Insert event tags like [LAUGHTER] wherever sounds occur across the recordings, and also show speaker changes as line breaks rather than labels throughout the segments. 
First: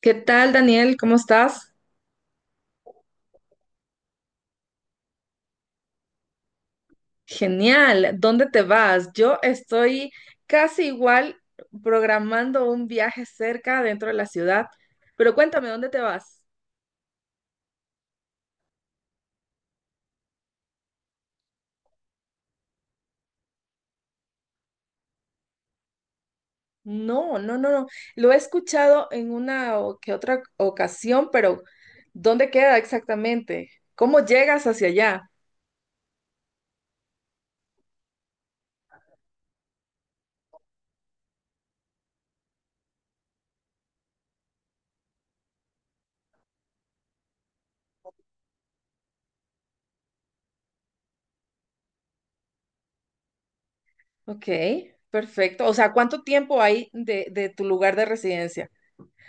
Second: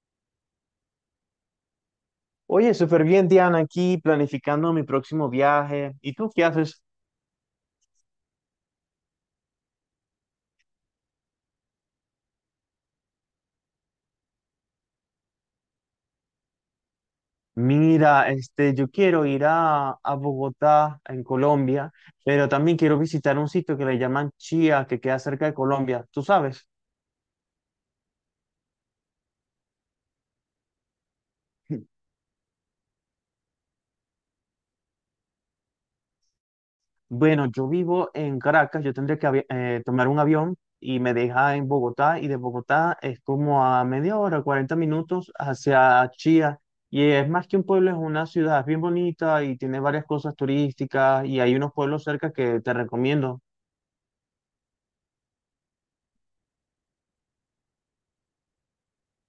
¿Qué tal, Daniel? ¿Cómo estás?
Oye, súper bien, Diana, aquí planificando mi próximo viaje. ¿Y tú qué haces?
Genial. ¿Dónde te vas? Yo estoy casi igual programando un viaje cerca dentro de la ciudad, pero cuéntame, ¿dónde te vas?
Mira, yo quiero ir a Bogotá, en Colombia, pero también quiero visitar un sitio que le llaman Chía, que queda cerca de Colombia. ¿Tú sabes?
No, no, no, no. Lo he escuchado en una o que otra ocasión, pero
[LAUGHS]
¿dónde queda exactamente? ¿Cómo llegas hacia allá?
Bueno, yo vivo en Caracas, yo tendría que tomar un avión y me deja en Bogotá, y de Bogotá es como a media hora, 40 minutos hacia Chía. Y es más que un pueblo, es una ciudad, es bien bonita y tiene varias cosas turísticas y hay unos pueblos cerca que te recomiendo.
Ok, perfecto. O sea, ¿cuánto tiempo hay de tu lugar de residencia?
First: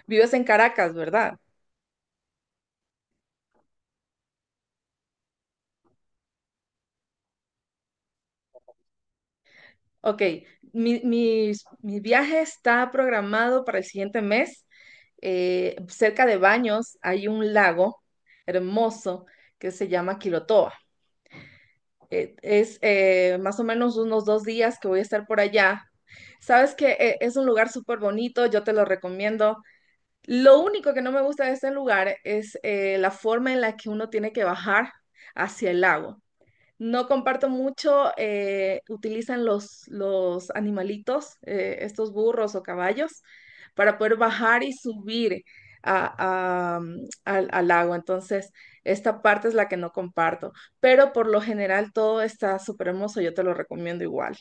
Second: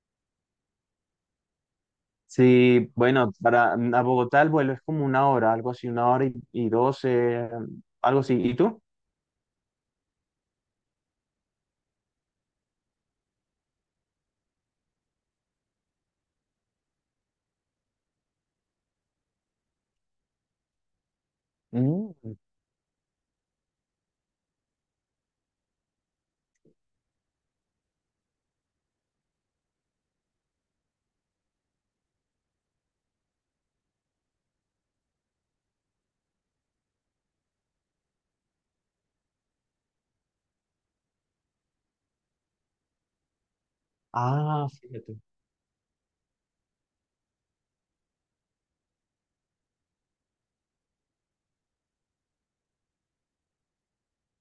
Vives en Caracas, ¿verdad?
Sí, bueno, para a Bogotá el vuelo es como una hora, algo así, una hora y 12, algo así. ¿Y tú?
Ok, mi viaje está programado para el siguiente mes. Cerca de Baños hay un lago hermoso que se llama Quilotoa.
Mm.
Es más o menos unos 2 días que voy a estar por allá. Sabes que es un lugar súper bonito, yo te lo recomiendo. Lo único que no me gusta de este lugar es la forma en la que uno tiene que bajar hacia el lago. No comparto mucho, utilizan los animalitos, estos burros o caballos, para poder bajar
Ah,
y
fíjate.
subir a- a, mm, al agua. Entonces, esta parte es la que no comparto, pero por lo general todo está súper hermoso, yo te lo recomiendo igual.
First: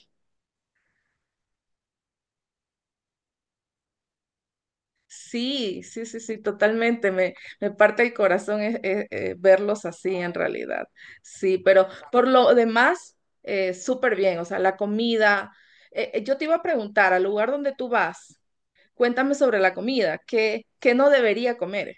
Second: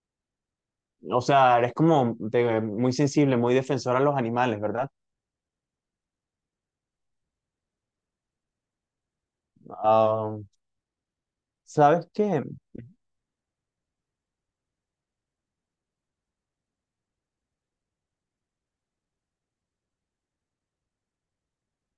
O sea, eres como muy sensible, muy defensor a los animales, ¿verdad?
Sí, sí, sí, sí, totalmente. Me parte el corazón verlos así en
Ah,
realidad. Sí, pero
¿sabes
por
qué?
lo demás, súper bien. O sea, la comida. Yo te iba a preguntar, al lugar donde tú vas, cuéntame sobre la comida. ¿Qué no debería comer?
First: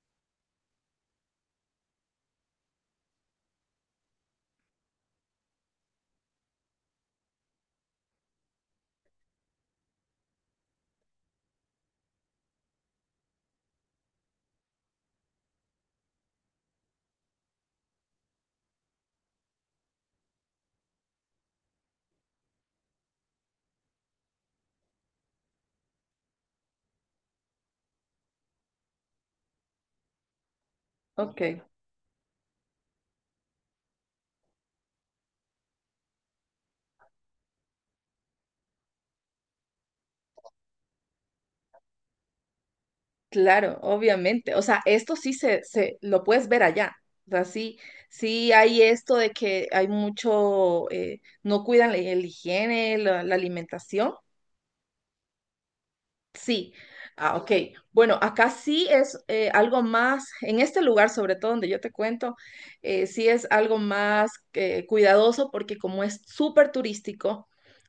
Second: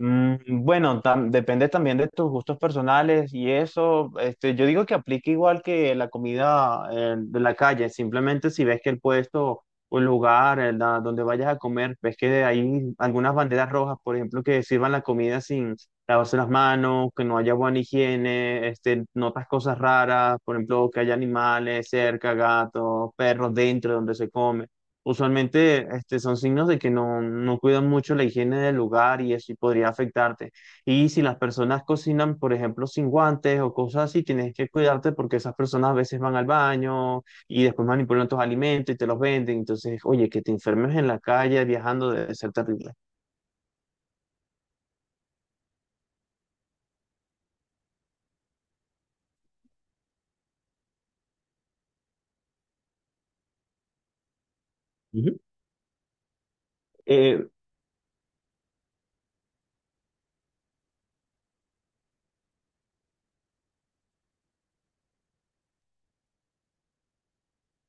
Mm, bueno, depende también de tus gustos personales y eso. Yo digo que aplica igual que la comida, de la calle. Simplemente si ves que el puesto o el lugar, donde vayas a comer, ves que hay algunas banderas rojas, por ejemplo, que sirvan la comida sin lavarse las manos, que no haya buena higiene. Notas cosas raras, por ejemplo, que haya animales cerca, gatos, perros, dentro de donde se come. Usualmente, son signos de que no cuidan mucho la higiene del lugar y eso podría afectarte. Y si las
Ok,
personas cocinan, por ejemplo, sin guantes o cosas así, tienes que cuidarte porque esas personas a veces van al baño y después manipulan tus alimentos y te los venden. Entonces, oye, que te enfermes en la calle viajando debe ser terrible.
claro, obviamente. O sea, esto sí se lo puedes ver allá. O sea, sí, sí hay esto de que hay mucho, no cuidan la higiene, la alimentación.
Ujú.
Sí, ah,
Eh,
ok. Bueno, acá sí es algo más, en este lugar sobre todo donde yo te cuento, sí es algo más cuidadoso porque como es súper turístico,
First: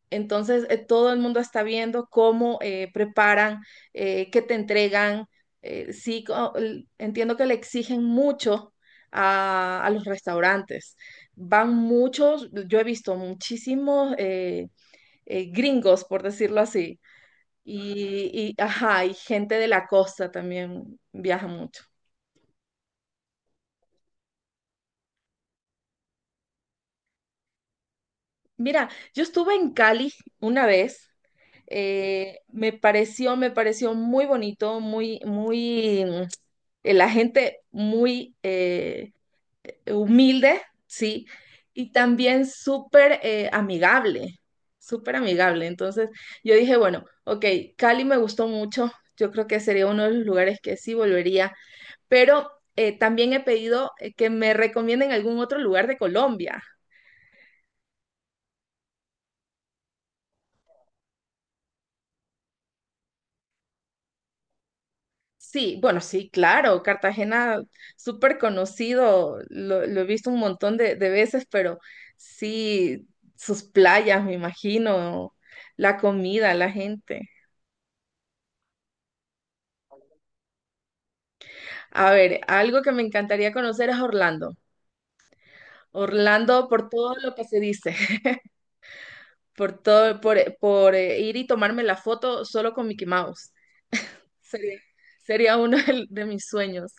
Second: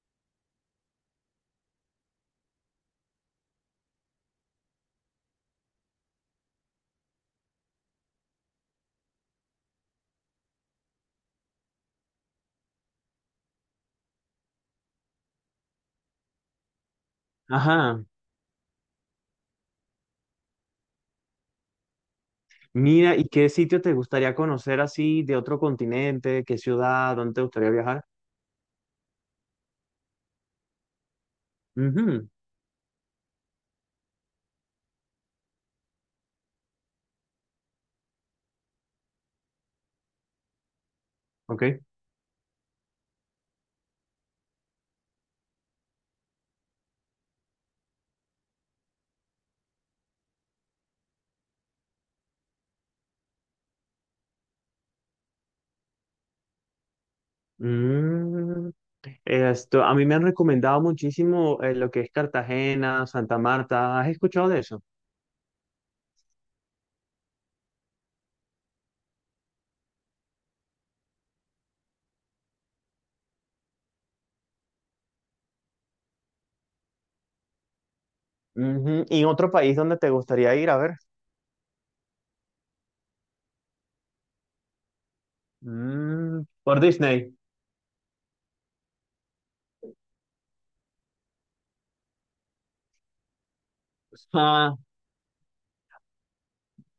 entonces todo el mundo está viendo cómo preparan, qué te entregan. Sí, entiendo que le exigen mucho a los restaurantes. Van muchos, yo he visto muchísimos gringos, por decirlo así
ajá.
y, ajá, y gente de la costa también viaja mucho.
Mira, ¿y qué sitio te gustaría conocer así de otro continente? ¿Qué ciudad? ¿Dónde te gustaría viajar?
Mira, yo estuve en Cali una vez.
Ujú.
Me pareció muy bonito, muy, muy, la gente muy, humilde, sí,
Ok.
y también súper amigable, súper amigable. Entonces yo dije, bueno, ok, Cali me gustó mucho, yo creo que sería uno de los lugares que sí volvería, pero también he pedido que me recomienden algún otro lugar de Colombia.
Mm, esto, a mí me han recomendado muchísimo, lo que es Cartagena, Santa Marta. ¿Has escuchado de eso?
Sí, bueno, sí, claro, Cartagena, súper conocido, lo he visto un montón de veces, pero sí, sus playas, me imagino, la comida, la gente.
Ujú. ¿Y otro país donde te gustaría ir? A ver.
A ver, algo que me encantaría conocer es Orlando.
Mm,
Orlando
por
por todo lo
Disney.
que se dice, [LAUGHS] por todo, por ir y tomarme la foto solo con Mickey Mouse.
Ah,
Sería, sería uno [LAUGHS] de mis sueños.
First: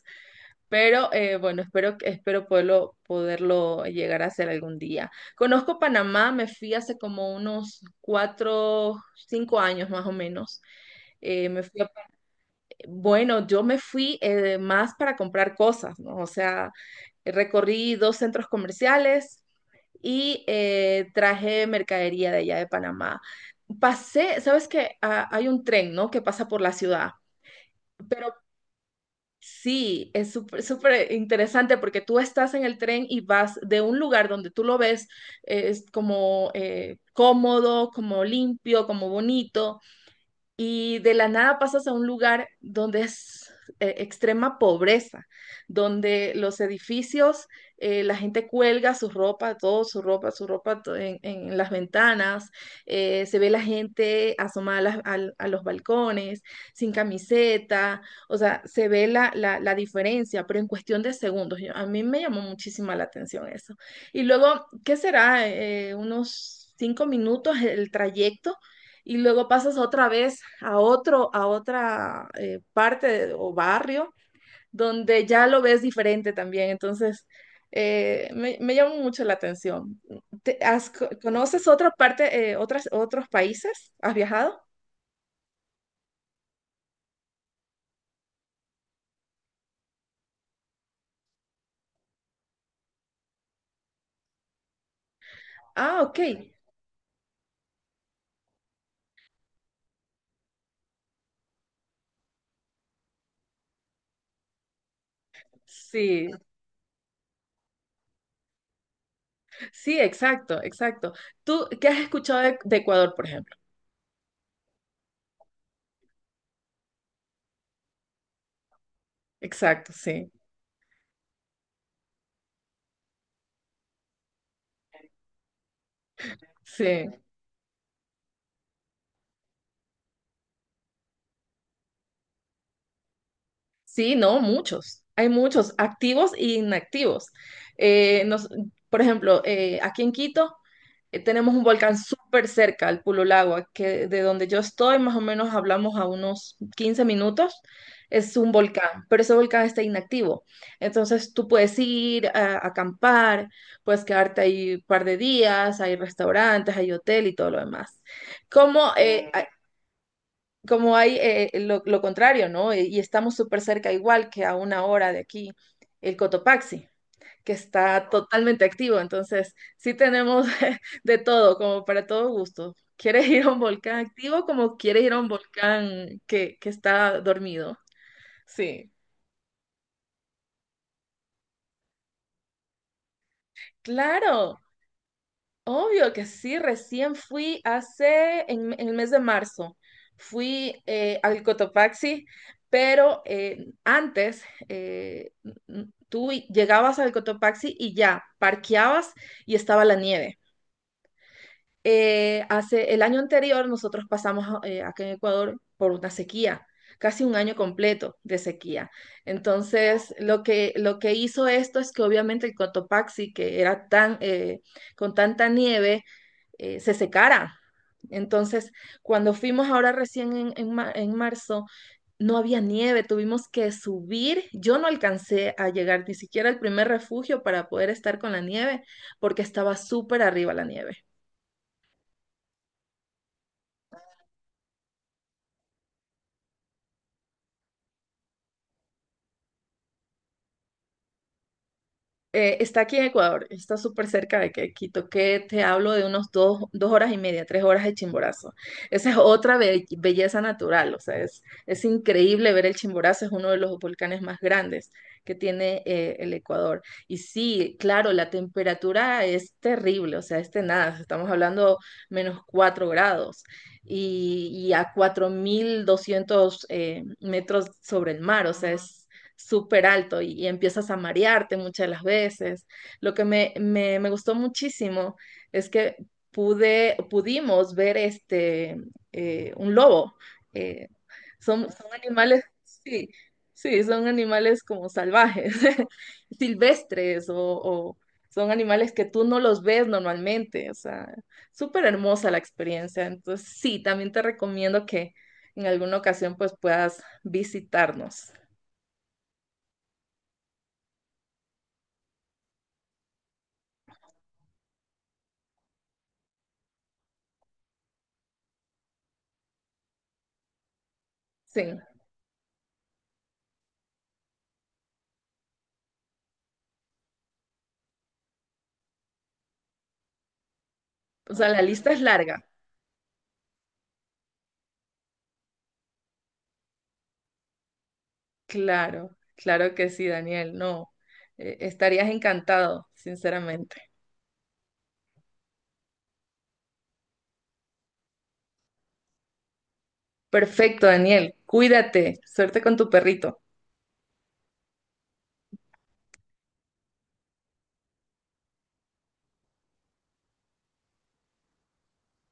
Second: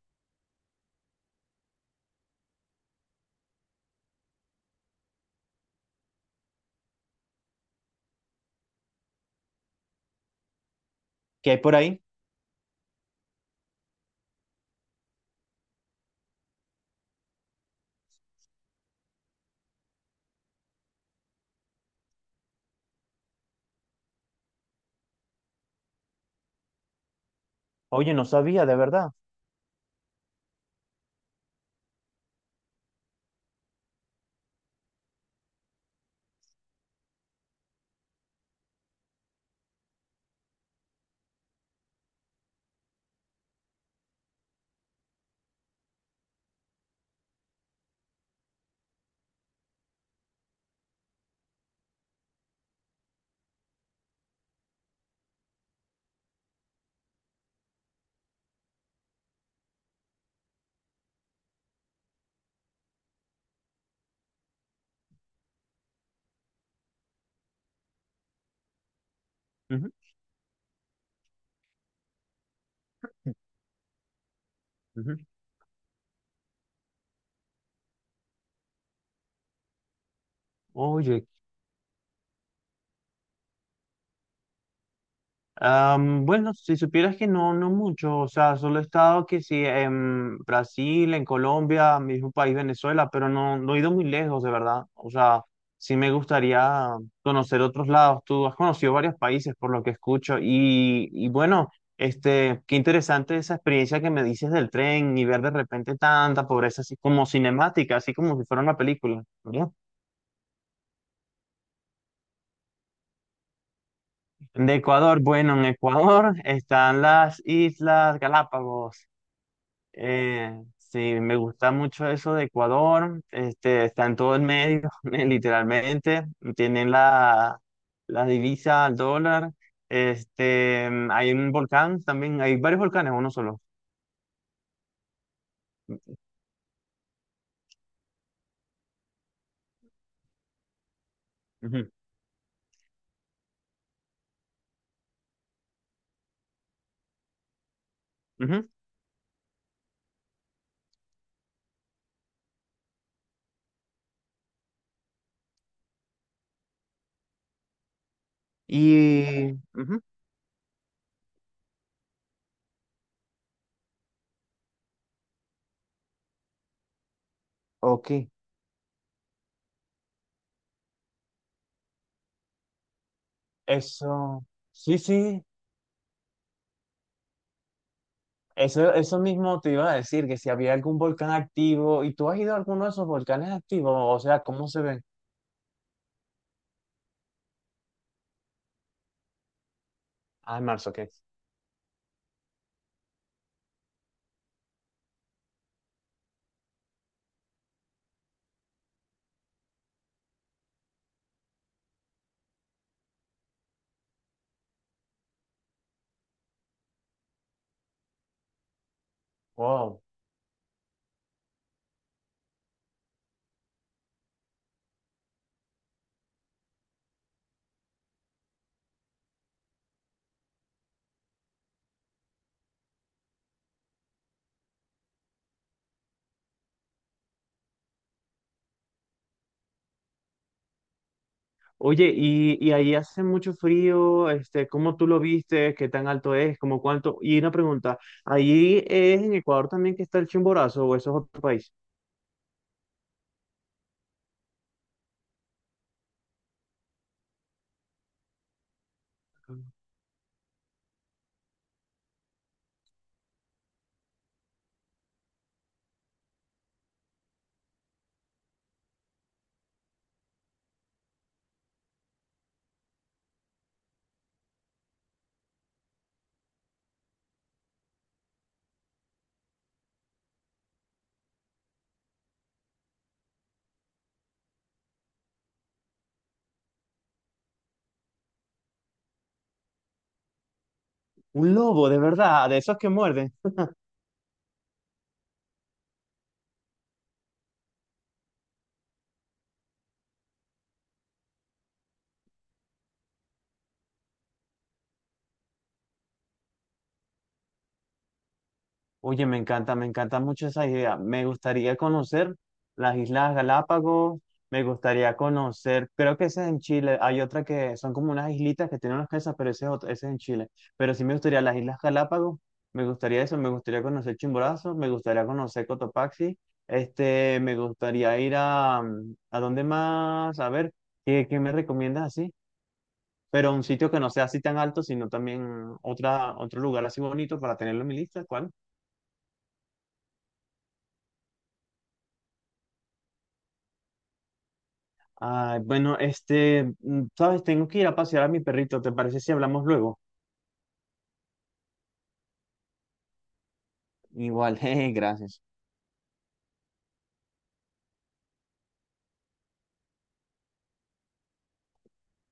Pero bueno, espero, espero poderlo llegar a hacer algún día. Conozco Panamá, me fui hace como unos cuatro, cinco años más o menos. Eh,
¿qué hay
me
por
fui a-
ahí?
bueno, yo me fui más para comprar cosas, ¿no? O sea, recorrí dos centros comerciales y traje mercadería de allá de Panamá. Pasé, sabes que hay un tren, ¿no? que pasa por la ciudad,
Oye, no
pero
sabía, de verdad.
sí, es súper súper interesante porque tú estás en el tren y vas de un lugar donde tú lo ves, es como cómodo, como limpio, como bonito y de la nada pasas a un lugar donde es extrema pobreza, donde los edificios, la gente cuelga su ropa, todo su ropa, en las ventanas, se ve la gente asomada a los balcones, sin camiseta, o sea, se ve la, la diferencia, pero en cuestión de segundos. A mí me llamó muchísima la atención eso. Y luego, ¿qué será? Unos 5 minutos el trayecto y luego pasas
Ujú,
otra vez a otro, a otra parte o barrio
ujú.
donde ya lo ves diferente también. Entonces, me llama mucho la atención. ¿Te- has- co-
Oye,
¿conoces otra parte, otras, otros países? ¿Has viajado?
Bueno, si supieras que no, no mucho. O sea, solo he estado que sí en Brasil, en Colombia, mi mismo país Venezuela, pero no, no he ido muy lejos, de verdad. O sea, sí
Ah,
me
ok.
gustaría conocer otros lados. Tú has conocido varios países por lo que escucho y, bueno, qué interesante esa experiencia que me dices del tren y ver de repente
Sí,
tanta pobreza, así como cinemática, así como si fuera una película, ¿verdad?
sí, exacto, exacto. ¿Tú qué has escuchado de Ecuador, por ejemplo?
De Ecuador, bueno, en Ecuador [LAUGHS] están las Islas Galápagos.
Exacto, sí,
Sí, me gusta mucho eso de Ecuador. Está en todo el medio, [LAUGHS] literalmente. Tienen
sí.
la divisa al dólar. Hay un volcán también. Hay varios volcanes, uno solo.
Sí, no, muchos. Hay muchos, activos e inactivos. Eh, nos- por ejemplo, aquí en Quito tenemos un
Ujú,
volcán súper cerca, el Pululagua, que de donde yo estoy, más o menos hablamos a unos 15 minutos. Es un
ujú.
volcán, pero ese volcán está inactivo. Entonces tú puedes ir a acampar, puedes quedarte ahí un par de días, hay restaurantes, hay hotel y todo lo demás. Como eh, a-
Y, ujú.
como hay lo contrario, ¿no? Y estamos súper cerca, igual que a una hora de aquí, el Cotopaxi, que está
Ok,
totalmente activo. Entonces, sí tenemos [LAUGHS] de todo, como para todo gusto. ¿Quieres ir a un volcán activo
eso,
como
sí,
quieres ir a un
sí,
volcán que está dormido? Sí.
eso mismo te iba a decir, que si había algún volcán activo. ¿Y tú has ido a alguno de esos volcanes activos? O sea,
Claro.
¿cómo se ven?
Obvio que sí, recién fui en el mes de marzo,
Ah, en
fui
marzo, ok.
al Cotopaxi, pero antes tú llegabas al Cotopaxi y ya, parqueabas y estaba la nieve. Hace el año anterior nosotros pasamos acá en Ecuador por una sequía, casi un año completo de sequía.
Wow.
Entonces, lo que hizo esto es que obviamente el Cotopaxi, que era con tanta nieve, se secara. Entonces, cuando fuimos ahora recién en marzo, no había nieve, tuvimos que subir. Yo no alcancé a llegar ni siquiera al primer refugio para poder estar con la nieve, porque estaba súper arriba la nieve.
Oye, y ahí hace mucho frío. ¿Cómo tú lo viste? ¿Qué tan alto es? ¿Cómo cuánto? Y una pregunta, ¿ahí es en Ecuador también que está el Chimborazo o eso es otro país?
Está aquí en Ecuador, está súper cerca de que Quito, que te hablo de unos dos horas y media, 3 horas de Chimborazo. Esa es otra belleza natural, o sea, es increíble ver el Chimborazo, es uno de los volcanes más grandes que tiene el Ecuador. Y sí, claro, la temperatura es terrible, o sea, es nada. Estamos hablando -4 grados y a 4.200 metros sobre el mar, o sea, es súper alto y empiezas a marearte muchas de las veces. Lo que me gustó muchísimo es que pudimos ver este, un lobo. Eh,
Un
Son,
lobo,
son
de
animales,
verdad, de esos que
sí,
muerden.
sí, son animales como salvajes, [LAUGHS] silvestres o son animales que tú no los ves normalmente. O sea, súper hermosa la experiencia. Entonces, sí, también te recomiendo que en alguna ocasión pues puedas visitarnos.
Oye, me encanta mucho esa idea. Me gustaría conocer las Islas Galápagos, me gustaría conocer, creo que esa es en Chile, hay otra que son como unas islitas que tienen unas casas, pero ese es, ese es en Chile. Pero sí, me gustaría las
Sí.
Islas Galápagos, me gustaría eso, me gustaría conocer Chimborazo, me gustaría conocer Cotopaxi. Me gustaría ir ¿a dónde más? A ver, ¿qué,
O
qué
sea,
me
la lista es
recomiendas así.
larga.
Pero un sitio que no sea así tan alto, sino también otro lugar así bonito para tenerlo en mi lista, ¿cuál?
Claro, claro que sí, Daniel. No, estarías encantado, sinceramente.
Ay, bueno, sabes, tengo que ir a pasear a mi perrito. ¿Te parece si hablamos luego?
Perfecto, Daniel. Cuídate. Suerte con tu perrito.
Igual, [LAUGHS] jeje, gracias.